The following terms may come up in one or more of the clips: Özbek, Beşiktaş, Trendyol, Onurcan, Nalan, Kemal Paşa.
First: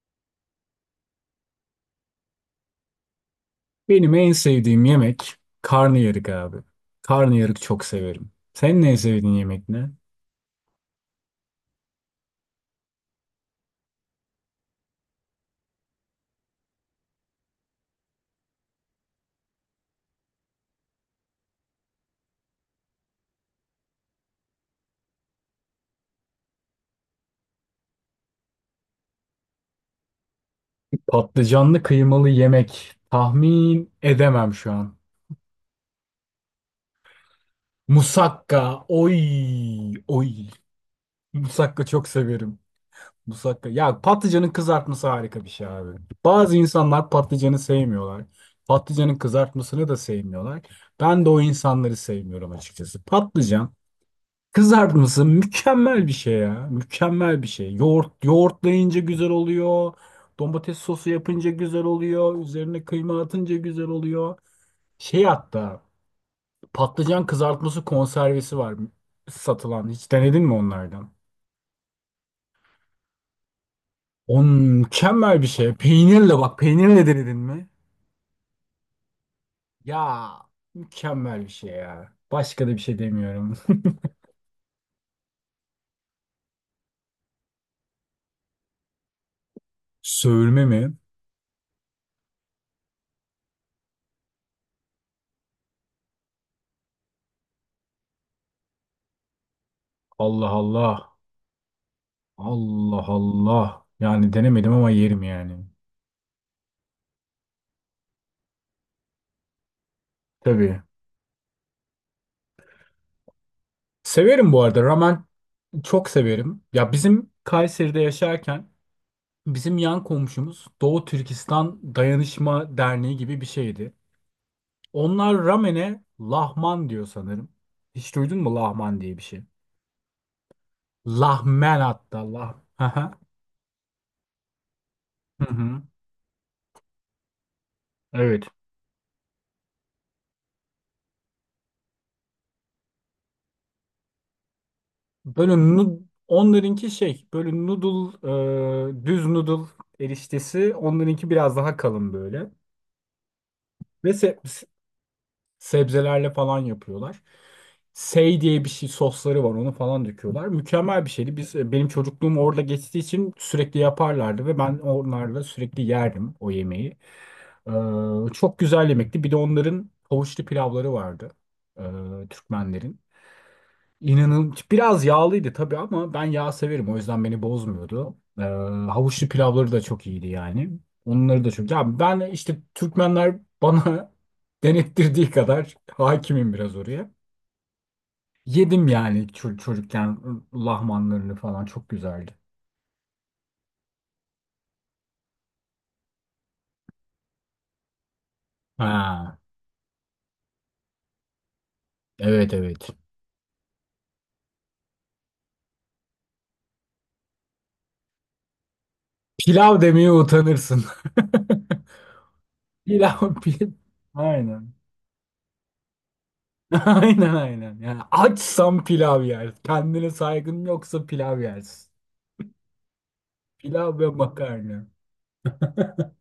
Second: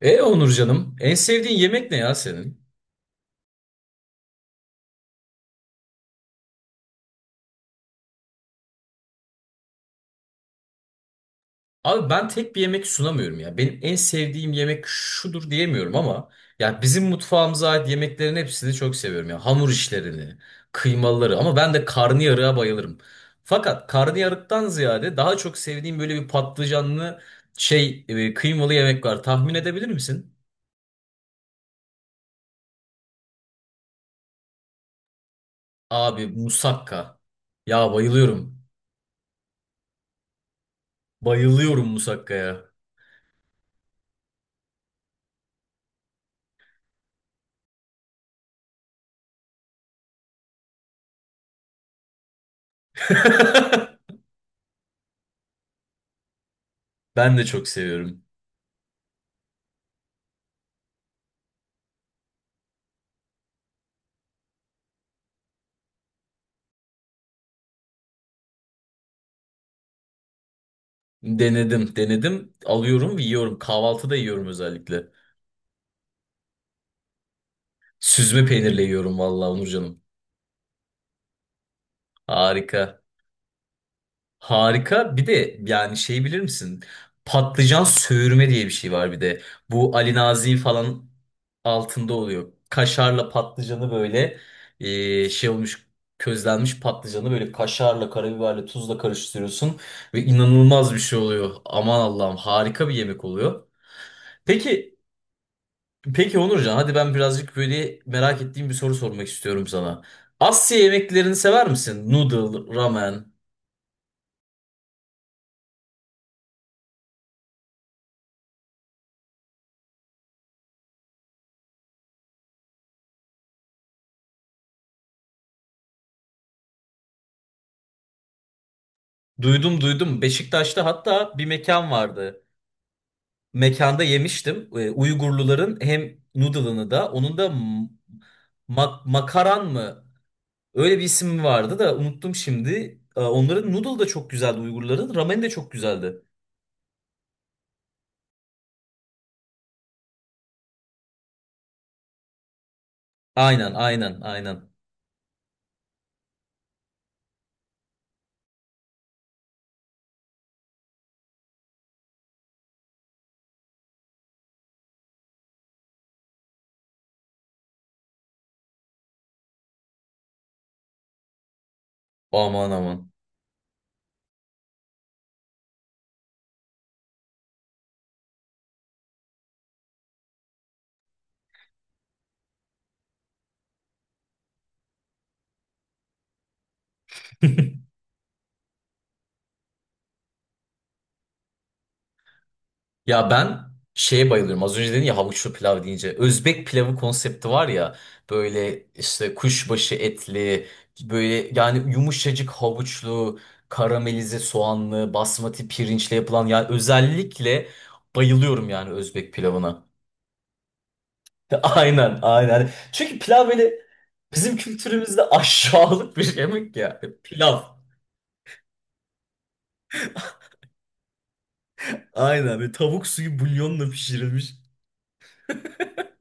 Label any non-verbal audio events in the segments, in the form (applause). Onur canım, en sevdiğin yemek ne ya senin? Benim en sevdiğim yemek karnıyarık abi. Karnıyarık çok severim. Senin en sevdiğin yemek ne? Abi ben tek bir yemek sunamıyorum ya. Benim en sevdiğim yemek şudur diyemiyorum ama ya bizim mutfağımıza ait yemeklerin hepsini çok seviyorum ya. Hamur işlerini, kıymaları ama ben de karnıyarığa bayılırım. Fakat karnıyarıktan ziyade daha çok sevdiğim böyle bir patlıcanlı şey kıymalı yemek var. Tahmin edebilir misin? Patlıcanlı kıymalı yemek. Tahmin edemem şu an. Abi musakka. Ya Musakka. bayılıyorum. Oy, oy. Musakka Bayılıyorum çok severim. musakkaya. Musakka. Ya patlıcanın kızartması harika bir şey abi. Bazı insanlar patlıcanı sevmiyorlar. Patlıcanın kızartmasını da sevmiyorlar. Ben de o insanları sevmiyorum açıkçası. Patlıcan (laughs) kızartması mükemmel bir şey ya. Ben Mükemmel de bir çok şey. seviyorum. Yoğurt, yoğurtlayınca güzel oluyor. Domates sosu yapınca güzel oluyor. Üzerine kıyma atınca güzel oluyor. Şey, hatta patlıcan kızartması konservesi var satılan. Hiç denedin mi onlardan? Denedim, denedim. Alıyorum ve yiyorum. Kahvaltıda On yiyorum özellikle. mükemmel bir şey. Peynirle, bak, peynirle denedin mi? Süzme peynirle yiyorum vallahi Onurcanım. Ya, mükemmel bir şey ya. Başka da bir şey Harika. demiyorum. Harika. Bir de yani şey bilir misin? Patlıcan söğürme diye bir şey var bir de. Bu (laughs) Ali Nazik Söğürme mi? falan altında oluyor. Kaşarla patlıcanı böyle şey olmuş közlenmiş patlıcanı böyle kaşarla, karabiberle, tuzla karıştırıyorsun ve Allah inanılmaz bir Allah. şey oluyor. Aman Allah'ım harika bir Allah yemek oluyor. Allah. Yani denemedim ama Peki yerim yani. Peki Onurcan, hadi ben birazcık böyle merak ettiğim bir soru sormak istiyorum sana. Asya Tabii. yemeklerini sever misin? Noodle, ramen. Severim bu arada. Ramen çok severim. Ya bizim Kayseri'de yaşarken bizim yan komşumuz Doğu Türkistan Dayanışma Derneği gibi bir şeydi. Onlar ramene lahman diyor sanırım. Hiç duydun mu lahman diye bir şey? Duydum duydum. Beşiktaş'ta hatta bir Lahmen, mekan hatta vardı. lah. (laughs) Hı hı. Mekanda yemiştim. Uygurluların hem noodle'ını da onun da Evet. Makaran mı? Öyle bir isim vardı da unuttum şimdi. Onların noodle da çok güzeldi Uygurların. Ramen de Böyle çok güzeldi. onlarınki şey böyle noodle, düz noodle eriştesi onlarınki biraz daha kalın böyle. Aynen Ve aynen aynen. sebzelerle falan yapıyorlar. Sey diye bir şey sosları var, onu falan döküyorlar. Mükemmel bir şeydi. Biz, benim çocukluğum orada geçtiği için sürekli yaparlardı ve ben onlarla sürekli yerdim o yemeği. Çok güzel yemekti. Bir de onların havuçlu pilavları vardı. Ee, Aman Türkmenlerin. aman. İnanın biraz yağlıydı tabii ama ben yağ severim, o yüzden beni bozmuyordu. Havuçlu pilavları da çok iyiydi yani. Onları da çok. Ya ben işte Türkmenler bana (laughs) denettirdiği kadar hakimim biraz oraya. Yedim yani çocukken lahmanlarını falan çok güzeldi. Ya ben şeye bayılıyorum. Az önce dedin ya havuçlu pilav deyince. Özbek pilavı konsepti var ya. Böyle işte Ha, kuşbaşı etli, böyle yani yumuşacık evet evet. havuçlu, karamelize soğanlı, basmati pirinçle yapılan yani özellikle bayılıyorum yani Özbek Pilav pilavına. demeye utanırsın. (laughs) Aynen, aynen. (laughs) Çünkü Pilav pilav pilav. böyle bizim Aynen. kültürümüzde aşağılık bir şey, (laughs) yemek ya. Aynen Pilav. aynen. Yani açsan pilav yer. Kendine saygın yoksa pilav yersin. (laughs) Aynen böyle tavuk suyu bulyonla Pilav ve pişirilmiş. makarna. (laughs)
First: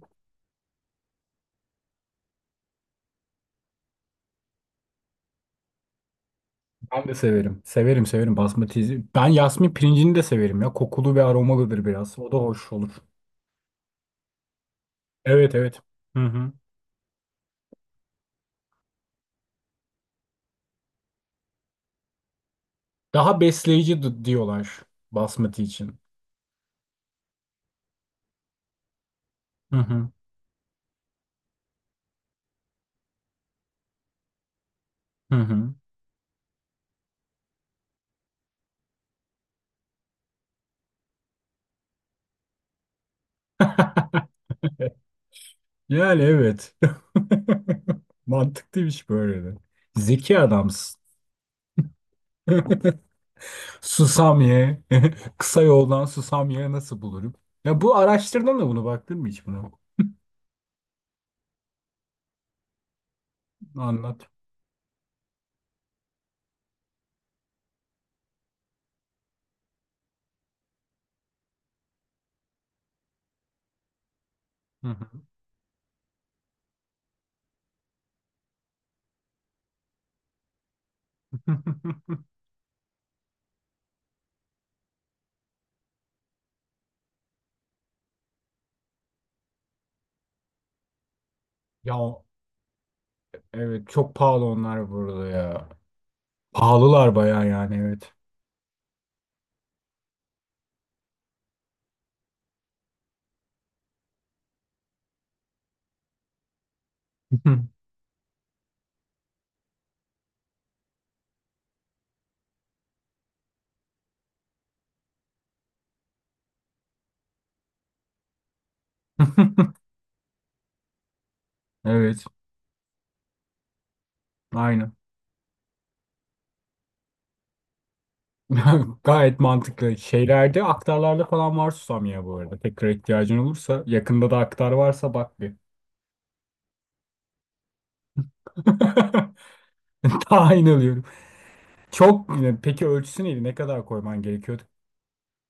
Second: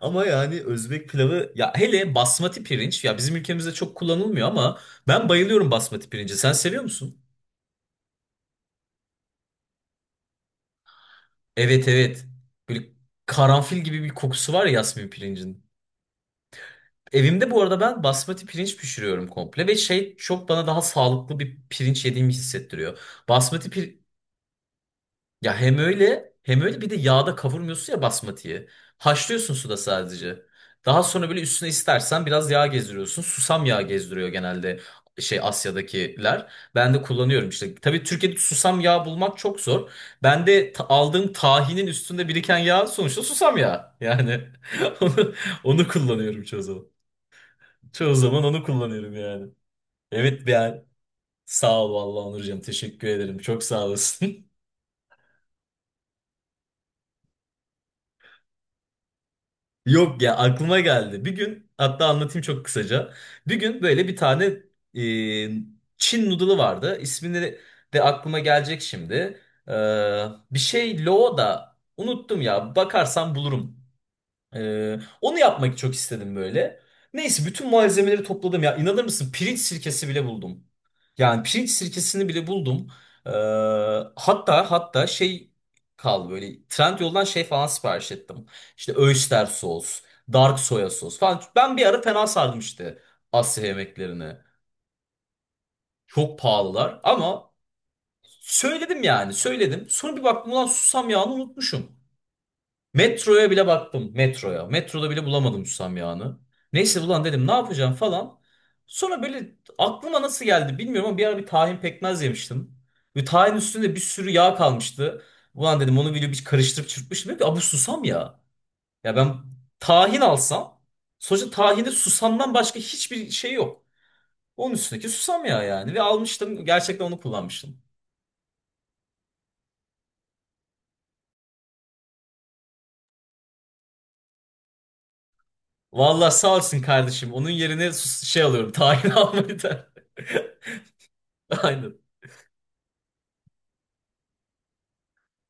Ama yani Özbek pilavı ya hele basmati pirinç ya bizim ülkemizde çok kullanılmıyor ama ben bayılıyorum basmati pirinci. Sen seviyor Ben de musun? severim. Severim severim basmati. Ben yasmin pirincini de severim ya. Kokulu ve aromalıdır Evet biraz. evet. O da hoş Böyle olur. karanfil gibi bir kokusu var ya yasmin Evet pirincin. evet. Hı hı. Evimde bu arada ben basmati pirinç pişiriyorum komple ve şey çok bana daha sağlıklı bir pirinç yediğimi hissettiriyor. Daha Basmati pir- besleyici diyorlar Ya basmati hem için. öyle hem öyle bir de yağda kavurmuyorsun ya basmatiyi. Haşlıyorsun suda Hı hı. sadece. Daha sonra böyle üstüne istersen biraz yağ gezdiriyorsun. Susam yağı gezdiriyor genelde Hı şey hı. Asya'dakiler. Ben de kullanıyorum işte. Tabii Türkiye'de susam yağı bulmak çok zor. Ben de aldığım tahinin üstünde biriken yağ sonuçta susam yağı. Yani (laughs) onu, onu Yani kullanıyorum çoğu evet. zaman. Çoğu (laughs) zaman onu Mantıklıymış kullanıyorum böyle yani. de. Zeki Evet yani adamsın. sağ ol vallahi Onurcuğum (laughs) teşekkür ederim. Çok sağ Susam olasın. (laughs) ye. (laughs) Kısa yoldan susam ye, nasıl bulurum? Ya bu araştırdın da bunu baktın mı hiç buna? Yok ya aklıma geldi. Bir gün hatta anlatayım çok kısaca. Bir gün böyle bir Anlat. tane e, Çin noodle'ı vardı. İsmini de aklıma gelecek şimdi. Ee, bir şey lo da unuttum ya. Bakarsam bulurum. Hı hı. Onu yapmak çok istedim böyle. Neyse bütün malzemeleri topladım ya. İnanır mısın pirinç sirkesi bile buldum. Yani pirinç sirkesini bile buldum. Ee, hatta şey kaldı böyle Trendyol'dan şey falan sipariş ettim. İşte Oyster sos, dark soya sos falan. Ben (laughs) bir Ya, ara fena sardım işte Asya evet çok yemeklerini. pahalı onlar burada ya. Çok pahalılar Pahalılar bayağı ama yani, evet. söyledim yani söyledim. Sonra bir baktım ulan susam yağını unutmuşum. Metroya bile baktım. Metroya. Metroda bile bulamadım susam yağını. Neyse ulan dedim ne yapacağım falan. Sonra böyle aklıma nasıl geldi bilmiyorum ama bir ara bir tahin pekmez yemiştim. Ve tahin üstünde bir sürü yağ kalmıştı. Ulan dedim onu video bir karıştırıp çırpmıştım. Dedim ki "Aa, bu susam ya. Ya ben (laughs) tahin alsam sonuçta tahinde Evet, susamdan başka hiçbir şey yok. Onun aynen. üstündeki susam yağı yani. Ve almıştım gerçekten onu kullanmıştım. (laughs) Gayet mantıklı. Şeylerde, aktarlarda falan var susam ya bu arada. Tekrar ihtiyacın olursa yakında da aktar varsa bak bir. Vallahi sağ olsun kardeşim. Onun yerine şey alıyorum. Tahin (laughs) (laughs) almayı da. Tahin alıyorum. (laughs) Aynen. Çok, peki ölçüsü neydi? Ne kadar koyman gerekiyordu?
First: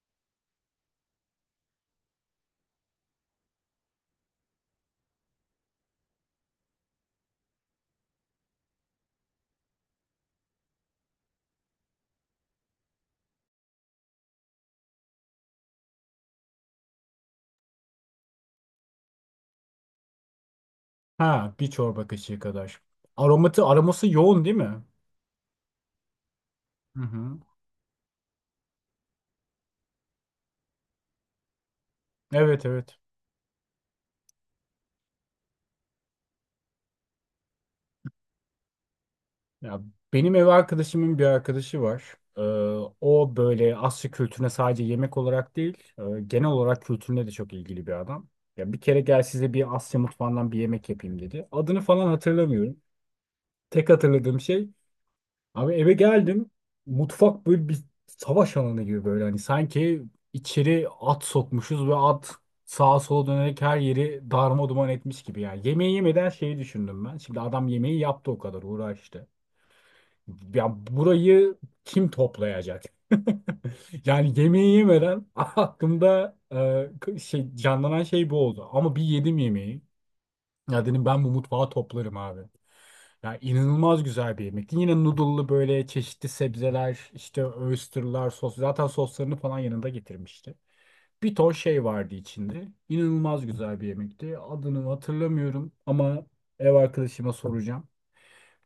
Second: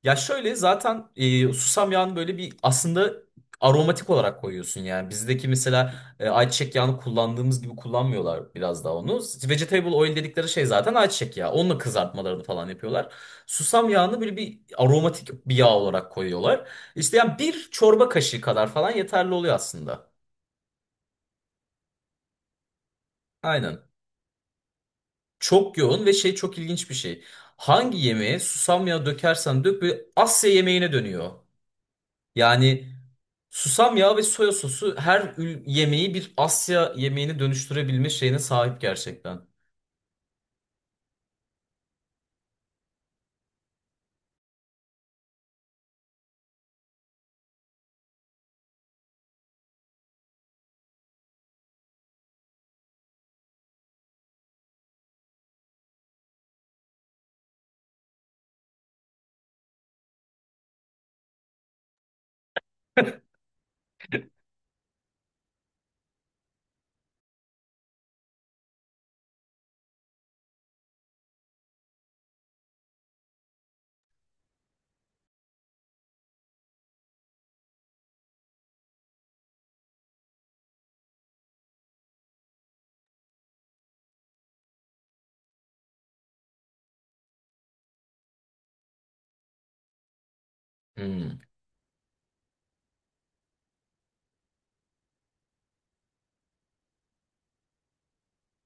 Ya şöyle zaten susam yağını böyle bir aslında aromatik olarak koyuyorsun yani. Bizdeki mesela ayçiçek yağını kullandığımız gibi kullanmıyorlar biraz daha onu. Vegetable oil dedikleri şey zaten ayçiçek yağı. Onunla kızartmalarını falan yapıyorlar. Susam yağını böyle bir aromatik bir yağ olarak koyuyorlar. İşte yani bir çorba kaşığı kadar falan yeterli oluyor aslında. Ha, bir çorba kaşığı kadar. Aromatı, Aynen. aroması yoğun değil mi? Çok yoğun ve şey çok ilginç bir Hı şey. hı. Hangi yemeğe susam yağı dökersen dök böyle Asya yemeğine dönüyor. Evet Yani evet. Susam yağı ve soya sosu her yemeği bir Asya yemeğini dönüştürebilme şeyine sahip gerçekten. Ya benim ev arkadaşımın bir arkadaşı var. O böyle Asya kültürüne sadece yemek olarak değil, genel olarak kültürüne de çok ilgili bir adam. Ya bir kere gel size bir Asya mutfağından bir yemek yapayım dedi. Adını falan hatırlamıyorum. Tek hatırladığım şey, abi eve geldim. Mutfak böyle bir savaş alanı gibi, böyle hani sanki içeri at sokmuşuz ve at sağa sola dönerek her yeri darma duman etmiş gibi yani. Yemeği yemeden şeyi düşündüm ben. Şimdi adam yemeği yaptı, o kadar uğraştı. Ya burayı kim toplayacak? (laughs) Yani yemeği yemeden (laughs) aklımda, şey canlanan şey bu oldu. Ama bir yedim yemeği. Ya dedim ben bu mutfağı toplarım abi. Ya inanılmaz güzel bir yemekti. Yine noodle'lı böyle çeşitli sebzeler, işte oyster'lar, sos. Zaten soslarını falan yanında getirmişti. Bir Hmm. ton şey vardı içinde. İnanılmaz güzel bir yemekti. Adını hatırlamıyorum ama ev arkadaşıma soracağım.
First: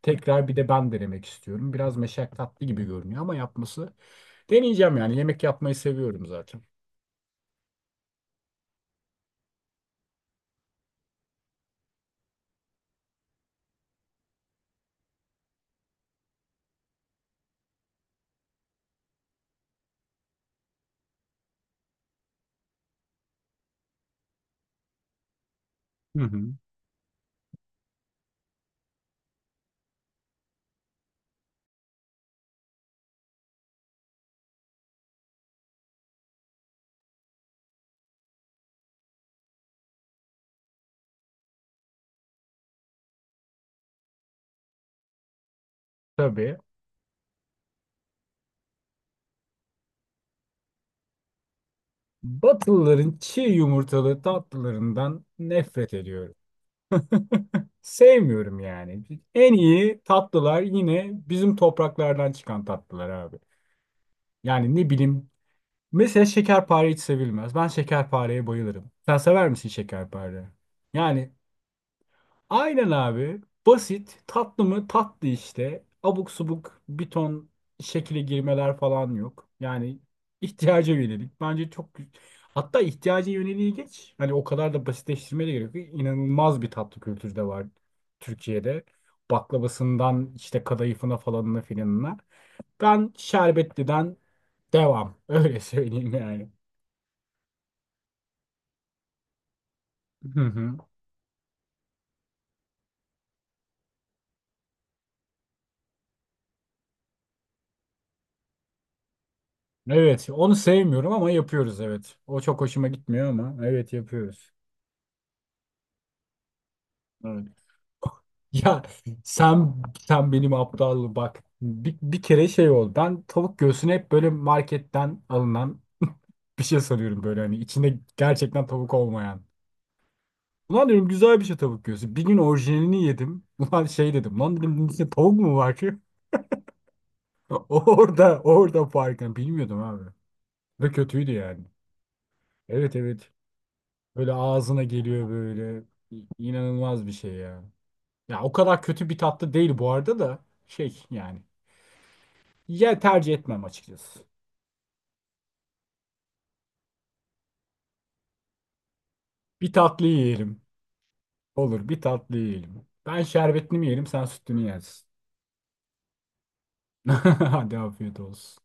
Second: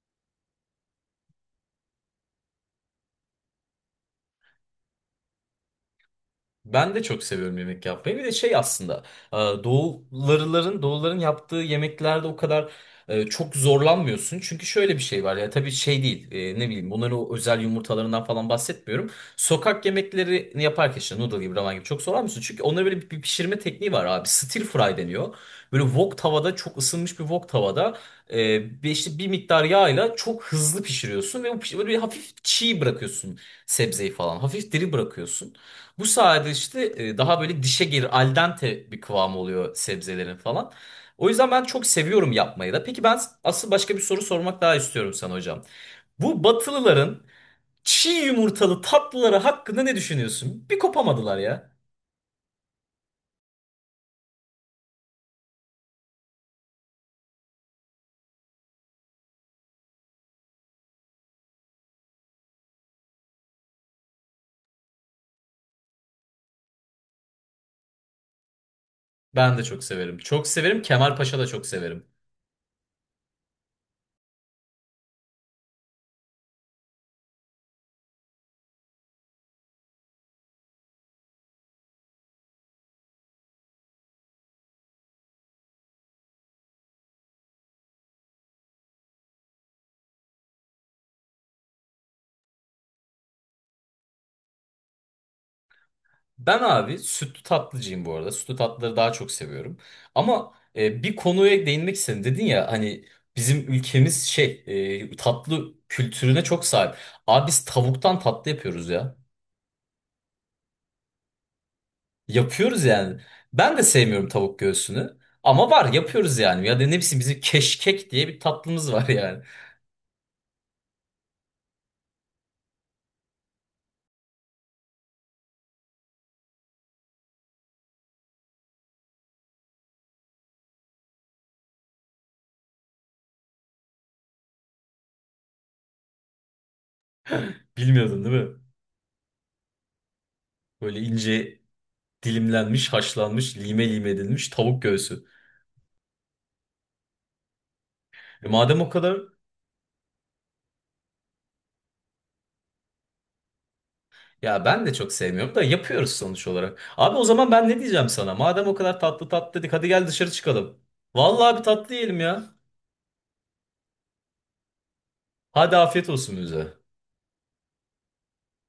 Tekrar bir de ben denemek istiyorum. Biraz meşakkatli gibi görünüyor ama yapması, deneyeceğim yani. Yemek yapmayı seviyorum zaten. Ben de çok seviyorum yemek yapmayı. Bir de şey aslında e, doğuların yaptığı yemeklerde o kadar çok zorlanmıyorsun. Çünkü şöyle bir şey var ya tabii şey değil ne bileyim bunların o özel yumurtalarından falan bahsetmiyorum. Sokak yemeklerini yaparken işte noodle gibi ramen gibi çok zorlanmıyorsun. Çünkü onlara böyle bir pişirme tekniği var abi. Stir fry deniyor. Böyle wok Hı hı. tavada çok ısınmış bir wok tavada bir işte bir miktar yağla çok hızlı pişiriyorsun ve o böyle bir hafif çiğ bırakıyorsun sebzeyi falan. Hafif diri bırakıyorsun. Bu sayede işte daha böyle dişe gelir al dente bir kıvamı oluyor sebzelerin falan. O yüzden ben çok seviyorum yapmayı da. Peki ben asıl başka bir soru sormak daha istiyorum sana hocam. Bu Tabii. Batılıların çiğ yumurtalı tatlıları hakkında ne düşünüyorsun? Bir kopamadılar ya. Batılıların çiğ yumurtalı tatlılarından nefret ediyorum. (laughs) Sevmiyorum yani. En iyi tatlılar yine bizim topraklardan çıkan tatlılar abi. Yani ne bileyim. Mesela şekerpare hiç sevilmez. Ben şekerpareye bayılırım. Sen sever Ben de misin çok severim. Çok şekerpare? severim. Kemal Yani Paşa da çok severim. aynen abi. Basit. Tatlı mı? Tatlı işte. Abuk subuk bir ton şekile girmeler falan yok. Yani ihtiyaca yönelik. Bence çok hatta ihtiyaca yöneliği geç. Hani o kadar da basitleştirmeye de gerek yok. İnanılmaz bir tatlı kültürü de var Türkiye'de. Baklavasından işte kadayıfına falanına filanına. Ben şerbetliden devam. (laughs) Öyle söyleyeyim yani. Ben abi sütlü tatlıcıyım bu arada. Sütlü tatlıları daha çok seviyorum. Hı Ama hı. Bir konuya değinmek istedim. Dedin ya hani bizim ülkemiz şey tatlı kültürüne çok sahip. Abi biz tavuktan tatlı yapıyoruz ya. Evet, onu sevmiyorum ama yapıyoruz, evet. O çok Yapıyoruz hoşuma yani. gitmiyor ama Ben de evet, sevmiyorum yapıyoruz. tavuk göğsünü. Ama var yapıyoruz yani. Ya da ne bileyim bizim Evet. (laughs) keşkek diye bir Ya tatlımız var yani. sen, benim aptallığım bak. Bir kere şey oldu. Ben tavuk göğsünü hep böyle marketten alınan (laughs) bir şey sanıyorum, böyle hani içinde gerçekten tavuk olmayan. Ulan diyorum güzel bir şey tavuk göğsü. Bir gün orijinalini yedim. Ulan şey dedim. Lan dedim bunun içinde tavuk mu var ki? (laughs) Bilmiyordun değil Orada mi? orada farkını bilmiyordum abi. Ve Böyle kötüydü ince yani. dilimlenmiş, Evet evet. haşlanmış, lime lime Böyle edilmiş tavuk ağzına göğsü. geliyor böyle. İnanılmaz bir şey ya. Ya E, o madem kadar o kötü kadar bir tatlı değil bu arada da, şey yani. Ya tercih etmem açıkçası. Ya ben de çok sevmiyorum da yapıyoruz sonuç olarak. Abi o zaman ben ne diyeceğim sana? Madem o kadar tatlı tatlı dedik Bir hadi gel tatlı dışarı yiyelim. çıkalım. Vallahi bir Olur, tatlı bir yiyelim tatlı ya. yiyelim. Ben şerbetini mi yerim, sen sütünü yersin. Hadi afiyet olsun bize. (laughs) Hadi afiyet olsun.